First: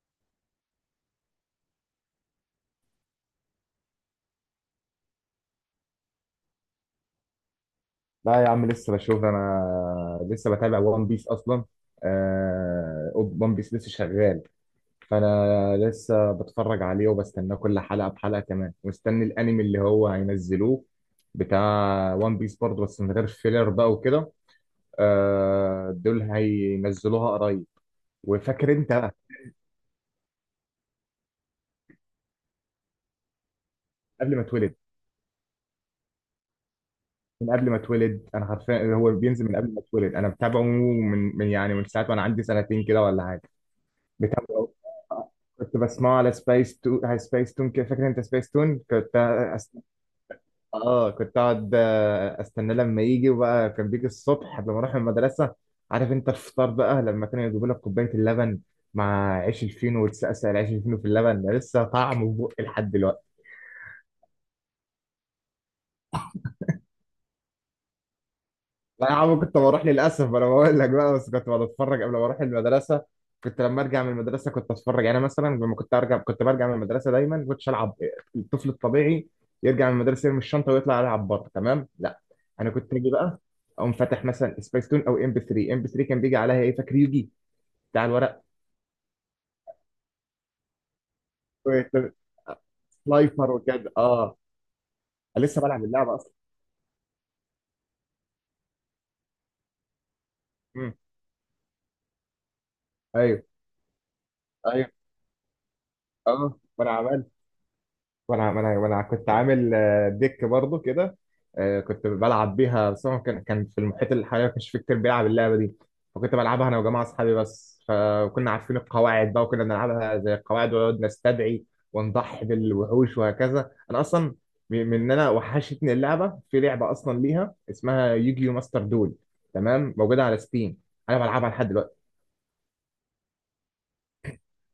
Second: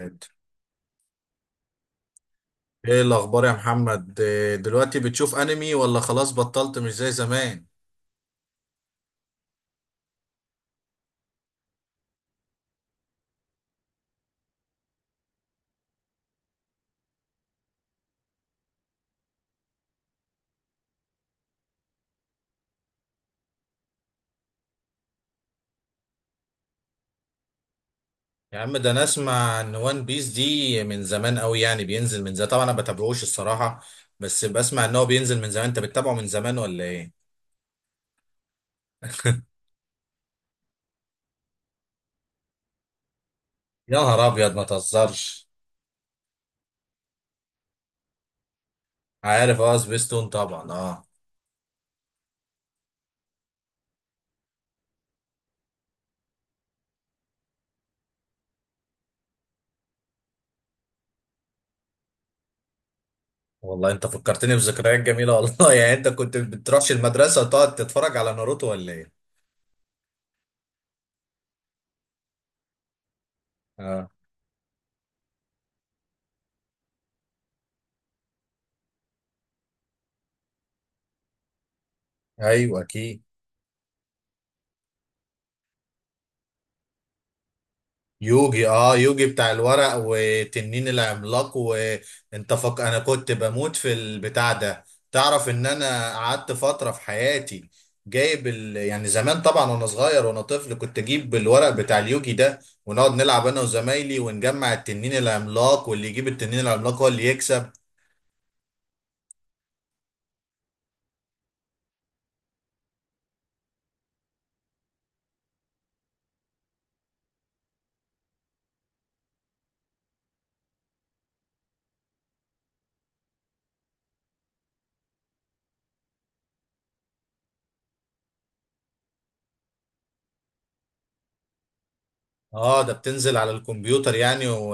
ايه الاخبار يا محمد؟ إيه دلوقتي، بتشوف انمي ولا خلاص بطلت مش زي زمان؟ لا يا عم لسه بشوف. انا لسه بتابع وان بيس اصلا. آه، وان بيس لسه شغال، فانا لسه بتفرج عليه وبستناه كل حلقه بحلقه. كمان مستني الانمي اللي هو هينزلوه بتاع وان بيس برضه، بس من غير فيلر بقى وكده. آه، دول هينزلوها قريب. يا وفاكر عم ده انت انا بقى؟ اسمع ان وان بيس دي من زمان قوي، يعني بينزل من زمان. طبعا انا ما بتابعوش الصراحه، قبل ما بس اتولد، بسمع ان هو بينزل من زمان. انت بتتابعه من زمان ولا ايه؟ من قبل ما اتولد انا حرفيا، هو بينزل من قبل ما اتولد انا. متابعه من يعني من ساعه وانا عندي سنتين كده ولا حاجه. يا نهار ابيض، ما بتابعه. تهزرش. كنت بسمعه على سبايس تون، على سبايس تون كده. فاكر انت سبايس تون؟ كنت عارف، أست... اه سبيستون طبعا، اه. اه كنت اقعد استنى لما يجي. وبقى كان بيجي الصبح لما اروح المدرسه. عارف انت الفطار بقى لما كانوا يجيبوا لك كوبايه اللبن مع عيش الفينو، وتسقسق العيش الفينو في اللبن، ده لسه طعمه في بقي لحد دلوقتي. والله انت فكرتني بذكريات جميله والله. يعني انت كنت بتروحش المدرسه وتقعد تتفرج على ناروتو ولا لا يا ايه؟ عم كنت بروح، للاسف انا بقول لك بقى، بس كنت بتفرج قبل ما اروح المدرسه. كنت لما ارجع من اه المدرسه كنت اتفرج. يعني مثلا لما كنت ارجع، كنت برجع من المدرسه دايما كنتش العب الطفل الطبيعي، يرجع من المدرسه يرمي الشنطه ويطلع يلعب بره. تمام؟ لا، انا ايوه كنت اجي اكيد. بقى اقوم فاتح مثلا سبيس تون او ام بي 3. ام بي 3 كان بيجي عليها ايه فاكر؟ يوجي بتاع الورق. يوجي، اه يوجي بتاع الورق وتنين العملاق، انا كنت سلايفر بموت في وكده، اه. البتاع ده. أنا تعرف لسه ان بلعب انا اللعبه اصلا. قعدت فترة في حياتي يعني زمان طبعا، وانا صغير وانا طفل، امم. كنت اجيب الورق بتاع اليوجي ده، ونقعد ايوه. نلعب انا وزمايلي ونجمع ايوه. التنين العملاق، واللي يجيب اه التنين ما انا العملاق هو اللي عمال. يكسب. وانا كنت عامل ديك برضو كده. كنت بلعب بيها، بس هو كان في المحيط اللي حواليا ما كانش في كتير بيلعب اللعبه دي. فكنت بلعبها انا وجماعه اصحابي بس. فكنا عارفين القواعد بقى، وكنا بنلعبها زي القواعد ونقعد نستدعي ونضحي بالوحوش وهكذا. انا اصلا م- من ان انا وحشتني اللعبه. في لعبه اصلا ليها اسمها يوجيو ماستر دول، تمام؟ موجوده على ستيم، انا بلعبها لحد دلوقتي. اه ده بتنزل على الكمبيوتر يعني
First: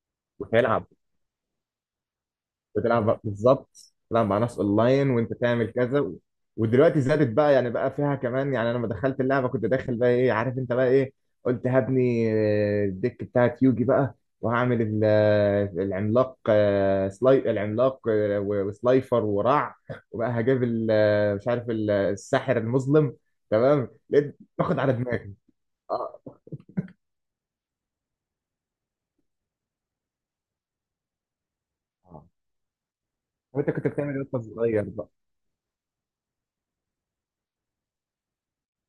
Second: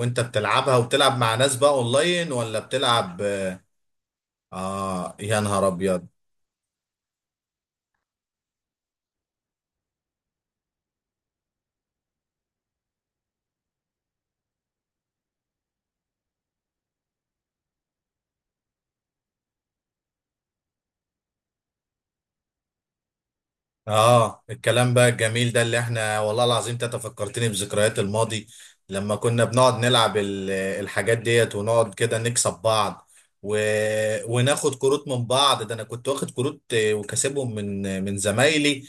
وانت بتلعبها وبتلعب. وبتلعب مع ناس بقى اونلاين ولا بتلعب بتلعب؟ بالظبط. تلعب مع ناس اونلاين اه وانت يا نهار تعمل كذا ابيض. ودلوقتي زادت بقى. يعني بقى فيها كمان يعني. انا لما دخلت اللعبه كنت داخل بقى ايه، عارف انت بقى ايه؟ قلت هبني الديك بتاعت يوجي بقى، وهعمل العملاق، آه، سلاي العملاق، وسلايفر ورع. وبقى هجيب مش عارف الساحر المظلم. تمام؟ لقيت اه باخد على الكلام بقى دماغي. الجميل ده اللي احنا، اه. والله العظيم انت فكرتني بذكريات الماضي، لما كنا بنقعد نلعب الحاجات ديت، ونقعد كده آه. نكسب بعض و... وانت كنت بتعمل ايه وانت وناخد صغير؟ كروت من بعض. ده انا كنت واخد كروت وكاسبهم من من زمايلي،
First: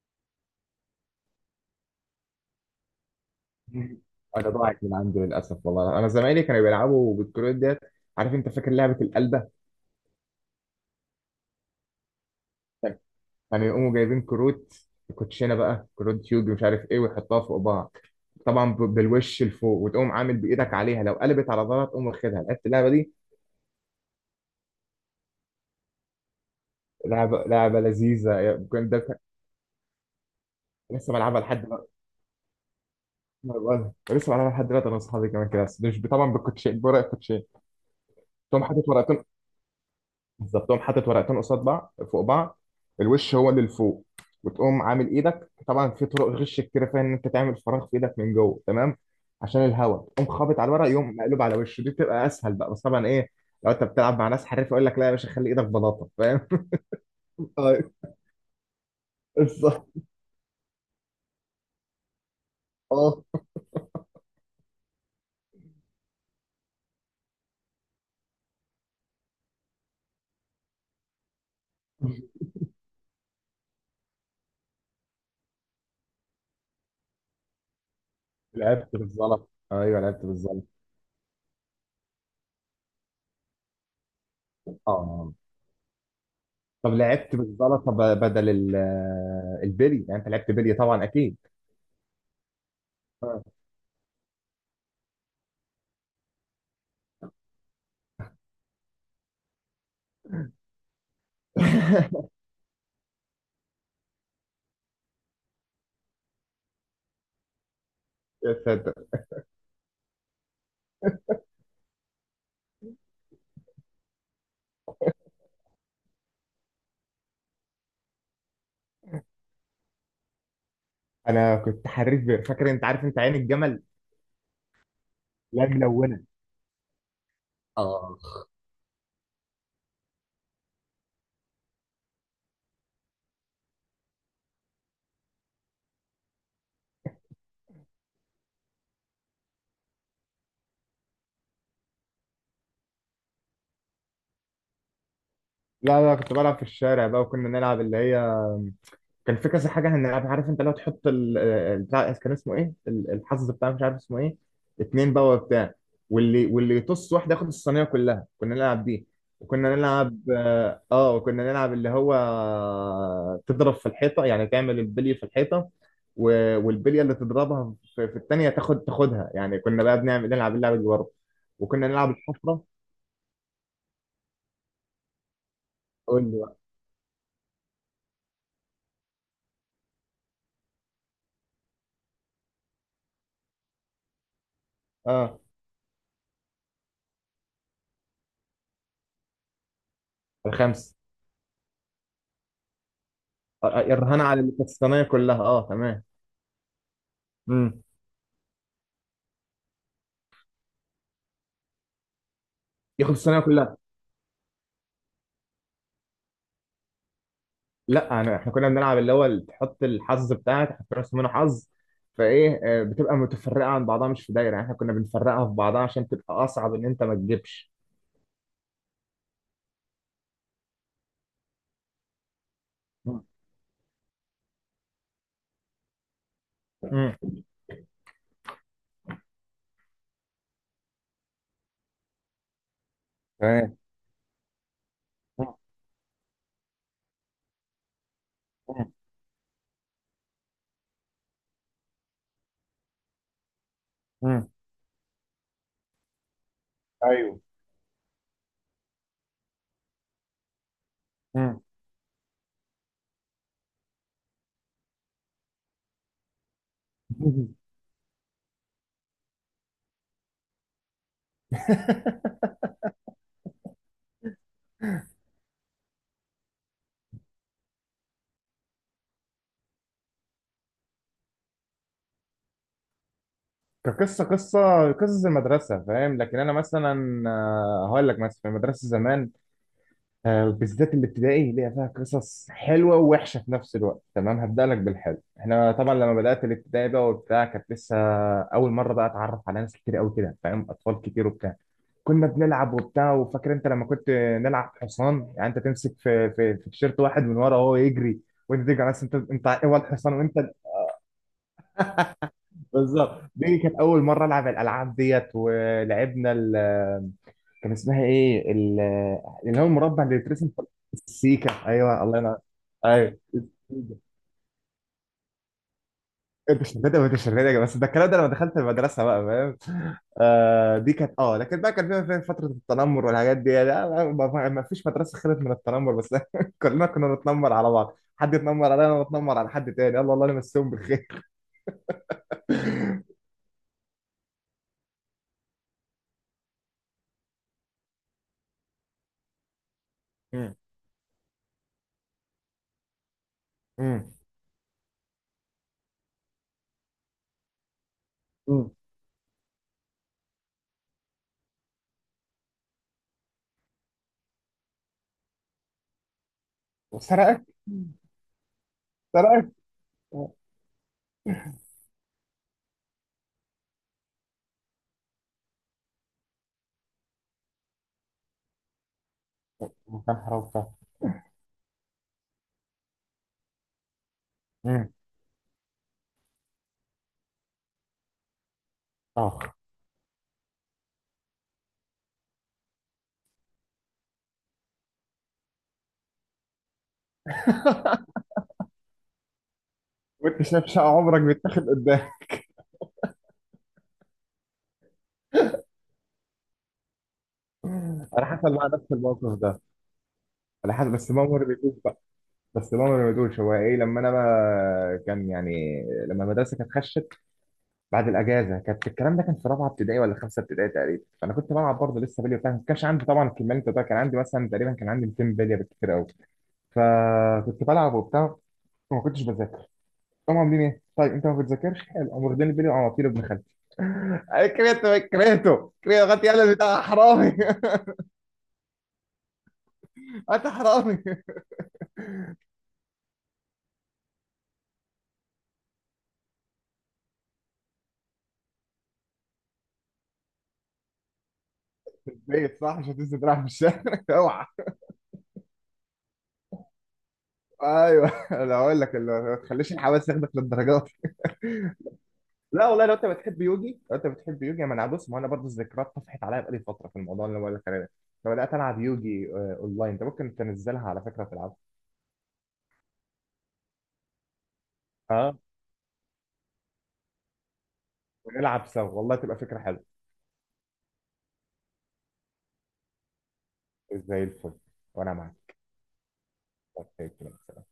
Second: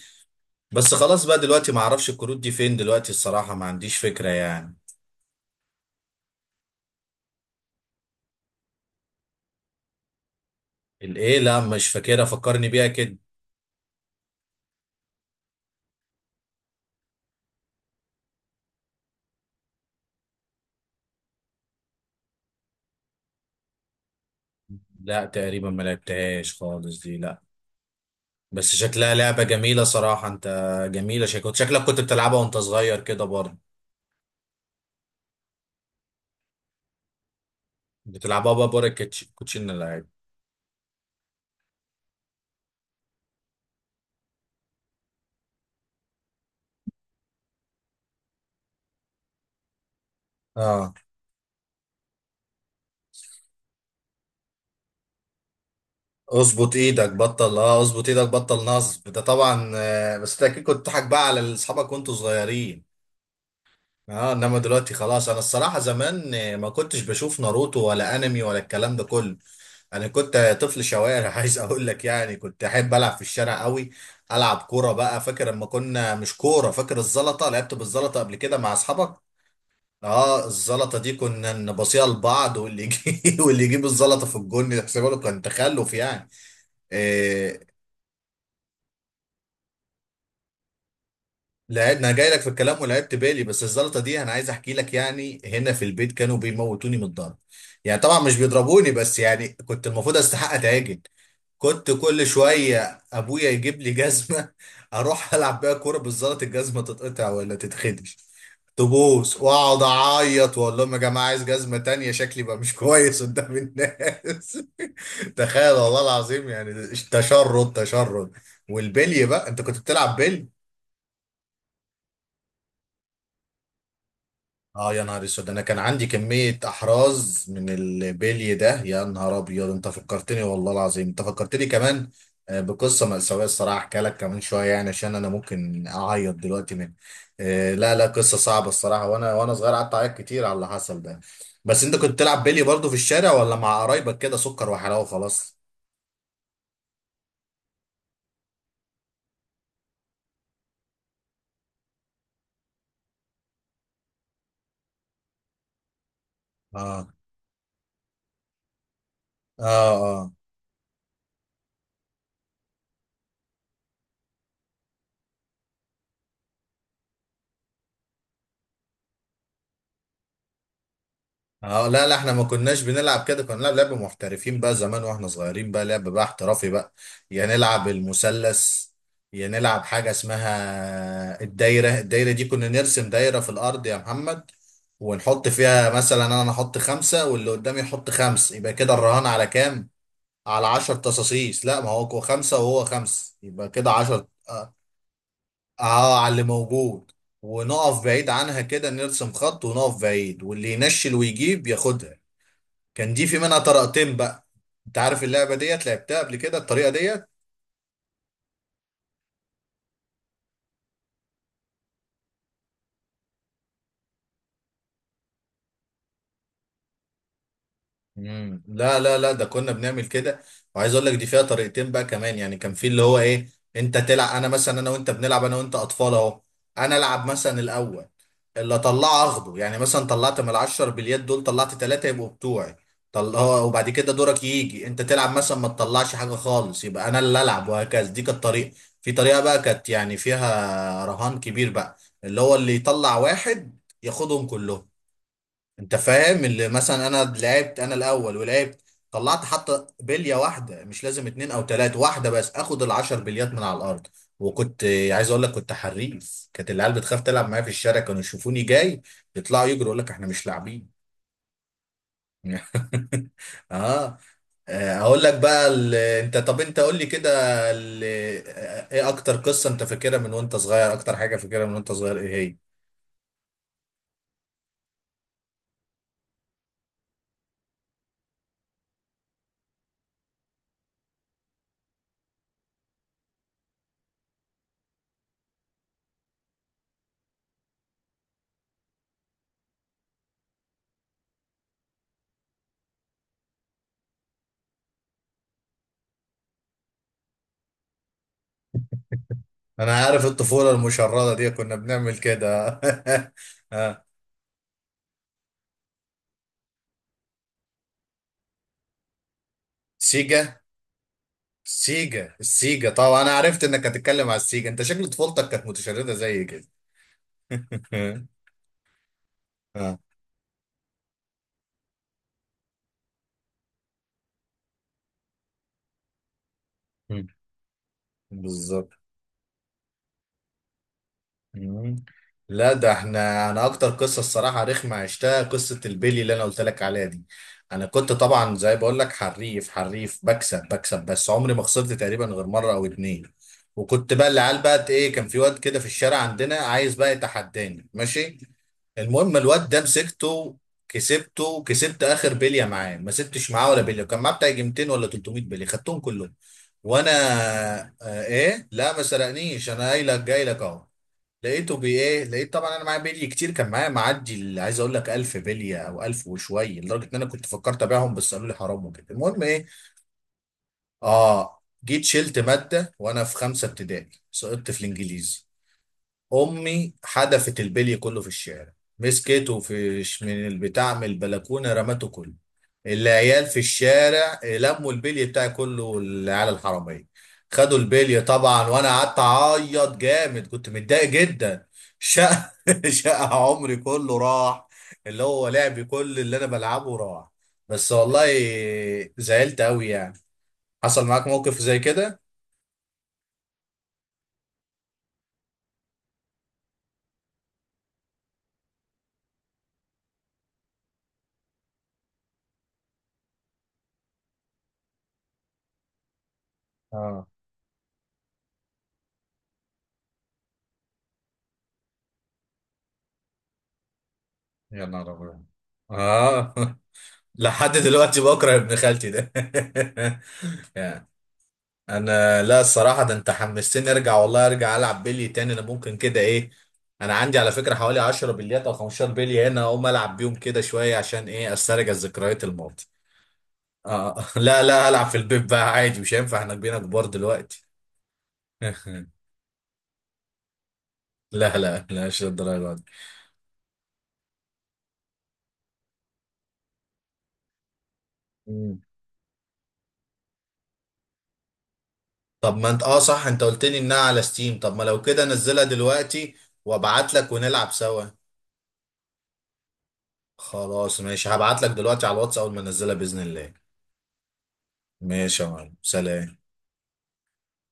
بس خلاص بقى دلوقتي ما اعرفش الكروت دي فين دلوقتي الصراحة، ما عنديش فكرة انا يعني. ضاعت من عنده للاسف. والله انا زمايلي كانوا بيلعبوا بالكروت ديت. عارف انت؟ فاكر لعبه القلبه؟ الايه؟ لا مش فاكرها، فكرني بيها كده. كانوا يقوموا جايبين كروت، كوتشينه بقى، كروت يوجي مش عارف ايه، ويحطها فوق بعض. طبعا بالوش لفوق، وتقوم عامل بايدك عليها. لو قلبت على ظهرها تقوم واخدها. لعبت اللعبه دي؟ لا تقريبا ما لعبتهاش خالص دي، لا. لعبه لذيذه. بس شكلها لعبة جميلة صراحة. انت لسه جميلة، بلعبها شكلك لحد شكلك دلوقتي. كنت بتلعبها وانت صغير كده برضه. لسه بلعبها لحد دلوقتي، انا واصحابي كمان كده. بس مش طبعا بالكوتشين، بورق الكوتشين. بتلعبها تقوم بقى حاطط بره ورقتين، الكوتشينه اللعيب. بالظبط، تقوم حاطط ورقتين قصاد بعض فوق بعض، الوش هو اللي لفوق. وتقوم عامل ايدك. طبعا في طرق غش كتير فيها، ان انت تعمل فراغ في ايدك من جوه، تمام؟ عشان الهواء تقوم خابط على الورق اه، يقوم مقلوب على وشه. دي بتبقى اسهل بقى، بس طبعا ايه، لو انت بتلعب مع ناس حريف يقول لك لا يا باشا خلي ايدك بلاطه، فاهم؟ اظبط ايدك بطل، اه ايوه، اظبط ايدك بطل نصب ده طبعا، بالظبط. بس انت اكيد كنت بتضحك بقى على اصحابك وانتوا صغيرين. اه. اه، انما دلوقتي خلاص انا الصراحه. زمان ما كنتش بشوف ناروتو ولا انمي ولا الكلام ده كله. انا كنت طفل شوارع عايز اقول لك، يعني كنت احب العب في الشارع قوي. العب كوره بقى. فاكر لما كنا مش كوره، فاكر الزلطه؟ لعبت بالزلطه قبل كده مع لعبت اصحابك؟ بالزلط، ايوه لعبت اه بالزلط. الزلطه دي كنا نبصيها لبعض، واللي يجيب واللي يجيب الزلطه في الجون يحسبها له، اه. كان تخلف يعني. طب لعبت آه، بالزلطه بدل البلي يعني؟ انت لعبت بلي طبعا اكيد. لعب، انا جاي لك في الكلام، ولعبت آه. بالي، بس الزلطه دي انا عايز احكي لك يعني. هنا في البيت كانوا بيموتوني من الضرب، يعني طبعا مش بيضربوني، بس يعني كنت المفروض استحق اتعجن. كنت كل شويه ابويا يجيب لي جزمه، اروح العب بيها كوره بالزلط، الجزمه تتقطع ولا تتخدش، تبوس، واقعد اعيط واقول لهم يا جماعه عايز جزمه تانية، شكلي بقى مش كويس قدام الناس. تخيل والله العظيم يعني. تشرد تشرد. والبلي بقى، انت كنت بتلعب بلي؟ انا كنت حريف بير. فاكر انت؟ عارف انت عين الجمل؟ اه يا نهار اسود، انا لا، كان عندي ملونه. كمية احراز من اه. البلي ده. يا نهار ابيض، انت فكرتني والله العظيم، انت فكرتني كمان بقصة مأساوية الصراحة. احكي لك كمان شوية يعني، عشان انا ممكن اعيط دلوقتي من لا لا، قصة صعبة الصراحة. وانا صغير قعدت اعيط كتير على اللي حصل ده. بس انت كنت تلعب بلي برضه في الشارع، ولا مع قرايبك كده سكر وحلاوة خلاص؟ لا لا كنت بلعب في الشارع بقى. وكنا نلعب اللي هي، كان في كذا حاجه هنلعبها. عارف انت؟ لو تحط بتاع، كان اسمه ايه الحظ بتاع، مش عارف اسمه ايه، اتنين بقى وبتاع، واللي اه يطص واحد ياخد الصينيه كلها. كنا نلعب دي. وكنا نلعب اه اه، وكنا نلعب اللي هو، تضرب في الحيطه. يعني تعمل البلي في الحيطه، والبليه اللي تضربها في الثانيه تاخدها يعني. كنا بقى بنعمل نلعب اللعبه دي برضه. اه. وكنا لا نلعب لا احنا ما الحفره. كناش بنلعب كده، كنا بنلعب لعب محترفين بقى. زمان واحنا صغيرين بقى لعب بقى قول لي بقى. احترافي بقى. يا نلعب المثلث، يا نلعب حاجة اسمها الدايرة. الدايرة دي كنا نرسم دايرة في الأرض يا محمد، اه. ونحط فيها مثلا. أنا أحط خمسة واللي قدامي يحط خمس، يبقى كده الرهان على كام؟ على عشر الخمس. تصاصيص. لا، ما هو هو خمسة وهو خمس، يبقى كده الرهان عشر، على اللي كانت اه. الصينيه كلها، اه، تمام. على اللي موجود. امم. ونقف بعيد عنها كده، نرسم خط ونقف بعيد، واللي ينشل ويجيب ياخدها. ياخد كان دي في الصينيه منها كلها. طريقتين بقى. انت عارف اللعبه ديت؟ لعبتها قبل كده الطريقه ديت؟ لا أنا، إحنا كنا بنلعب اللي هو اللي تحط الحظ بتاعك، تحط راس منه حظ، فإيه بتبقى متفرقة عن بعضها مش في دايرة يعني. إحنا كنا بنفرقها في بعضها عشان تبقى أصعب إن أنت ما تجيبش. مم. لا ده كنا بنعمل كده. وعايز اقول لك دي فيها طريقتين بقى كمان، يعني كان في اللي هو مم. ايه، انت تلعب. انا مثلا، انا وانت بنلعب، انا وانت اطفال اهو، انا مم. العب مثلا الاول، اللي اطلعه اخده. يعني مثلا طلعت من العشر باليد دول طلعت ثلاثه، يبقوا بتوعي. تمام. وبعد كده دورك يجي انت تلعب، مم. مثلا ما تطلعش حاجه خالص، يبقى انا اللي العب، وهكذا. دي كانت طريقه. مم. في طريقه بقى كانت يعني فيها رهان كبير بقى، اللي هو اللي يطلع واحد ياخدهم مم. كلهم. انت فاهم؟ اللي مثلا انا ايوه. لعبت، انا الاول ولعبت، طلعت حتى بليه واحده، مش لازم اتنين او مم. تلاته، واحده بس، اخد العشر بليات من على الارض. وكنت عايز اقول لك كنت حريف، كانت العيال بتخاف تلعب معايا في الشارع، كانوا يشوفوني جاي يطلعوا يجروا، يقول لك احنا مش لاعبين. اه. اقول لك بقى انت، طب انت قول لي كده ال... آه، ايه اكتر قصه انت فاكرها من وانت صغير؟ اكتر حاجه فاكرها من وانت صغير ايه هي؟ كقصه، قصص المدرسه فاهم؟ لكن انا مثلا هقول لك مثلا. في المدرسه زمان، بالذات الابتدائي، ليها فيها قصص حلوه ووحشه في نفس الوقت، تمام؟ هبدا لك بالحلو. احنا طبعا لما بدات الابتدائي بقى وبتاع، كانت لسه اول مره بقى اتعرف على ناس كتير قوي كده، فاهم؟ اطفال كتير وبتاع. كنا بنلعب وبتاع. وفاكر انت لما كنت نلعب حصان؟ يعني انت تمسك في تيشيرت واحد من ورا، وهو يجري وانت تيجي على ناس. انت هو انا الحصان، عارف، وانت الطفوله المشرده دي كنا بنعمل كده. بالظبط. دي كانت اول آه. مره العب الالعاب ديت. ولعبنا، كان اسمها ايه اللي هو المربع اللي بيترسم سيجا. السيكا، ايوه الله سيجا، ينور. السيجا ايوه طبعا، انا عرفت انك هتتكلم على السيجا، انت شكل طفولتك كانت متشردة زي كده. التيشيرتات، والتيشيرتات يا جماعه. بس ده الكلام ده لما دخلت المدرسه بقى، فاهم؟ اه. آه دي كانت، اه. لكن بقى كان فيها فتره التنمر والحاجات دي. لا ما فيش مدرسه خلت من التنمر، بس كلنا كنا مم. بنتنمر على بعض. حد يتنمر عليا بالظبط. وانا بتنمر على حد تاني، يلا الله يمسيهم بالخير. مم. لا ده احنا، انا اكتر قصه الصراحه رخمه عشتها قصه البيلي اللي انا قلت لك عليها دي. انا كنت طبعا زي بقول لك حريف حريف، امم. بكسب بكسب، بس عمري ما خسرت تقريبا غير مره او اتنين. امم. وكنت بقى العيال بقى ايه، كان في واد كده في الشارع عندنا عايز بقى يتحداني، ماشي. امم. المهم الواد ده مسكته، كسبته، كسبت اخر بليه معاه، ما سبتش معاه ولا بليه. كان معاه بتاع يجي 200 ولا 300 بليه، خدتهم كلهم وانا وسرقك؟ آه ايه، لا ما سرقك. سرقنيش، انا قايل لك يا جاي لك اهو. لقيته بي ايه، لقيت طبعا انا معايا بلي كتير، كان معايا معدي عايز اقول لك 1000 بليه او 1000 وشويه، لدرجه ان انا كنت فكرت ابيعهم بس قالوا لي حرام وكده. المهم ايه، نهار أبيض. اه جيت شلت ماده وانا في خمسه ابتدائي، سقطت في امم. الانجليزي. امي حدفت البلي كله في الشارع، اه. مسكته من البتاع من البلكونه رمته كله. العيال في الشارع لموا البلي بتاعي كله، العيال الحراميه خدوا البلي طبعا، وانا قعدت اعيط وانت جامد، شايف كنت شقه متضايق عمرك جدا. بيتاخد قدام. شقى، شقى عمري كله راح، اللي هو لعبي كل اللي انا بلعبه راح. بس والله انا حصل معايا نفس الموقف زعلت ده. قوي يعني. انا حصل حصل بس معاك ماما ما موقف رميتوش زي بقى. كده؟ بس ماما ما رميتوش. هو ايه لما انا بقى كان يعني، لما المدرسه كانت خشت بعد الاجازه، كانت الكلام ده كان في رابعه ابتدائي ولا خمسه ابتدائي تقريبا. فانا كنت بلعب برضه لسه بلي وبتاع. ما كانش عندي طبعا الكميه اللي انت بتقولها، كان عندي مثلا تقريبا، كان عندي 200 بليه بالكتير قوي. اه فكنت بلعب وبتاع وما كنتش بذاكر. هم عاملين ايه؟ طيب انت ما بتذاكرش؟ حلو. قاموا واخدين البلي وعواطير ابن خالتي. أنا يا كرهته نهار ابيض. كرهته كرهته، غطي اه. قلبي ده حرامي. لحد دلوقتي بكره ابن خالتي ده. انت حرامي. يعني انا، لا الصراحه ده انت حمستني ارجع والله، ارجع العب بلي تاني، انا ممكن كده ايه، انا عندي على فكره حوالي 10 بليات او 15 بلي هنا، اقوم العب بيهم كده شويه، عشان ايه، استرجع ذكريات بيت صح، الماضي. مش هتنزل تلعب في الشارع. اه اوعى. لا لا، العب في البيت بقى عادي، مش هينفع احنا بقينا كبار دلوقتي. ايوه، انا هقول لك ما تخليش الحواس ياخدك للدرجات. لا لا لا مش لا للدرجه دي. والله، لو انت بتحب يوجي، لو انت بتحب يوجي، ما انا بص، ما انا برضه الذكريات طفحت عليا بقالي فتره في الموضوع اللي بقول لك عليه ده. فبدات مم. العب يوجي اونلاين. انت ممكن تنزلها على فكره تلعبها. طب ما انت، اه صح، انت قلت لي انها على ستيم، طب ما لو كده اه. نزلها دلوقتي وابعت لك ونلعب سوا. ونلعب سوا، والله تبقى فكره حلوه. خلاص ماشي، هبعت لك دلوقتي على الواتس اول ما انزلها باذن الله. زي الفل. وانا ماشي يا معاك. معلم، سلام. طيب،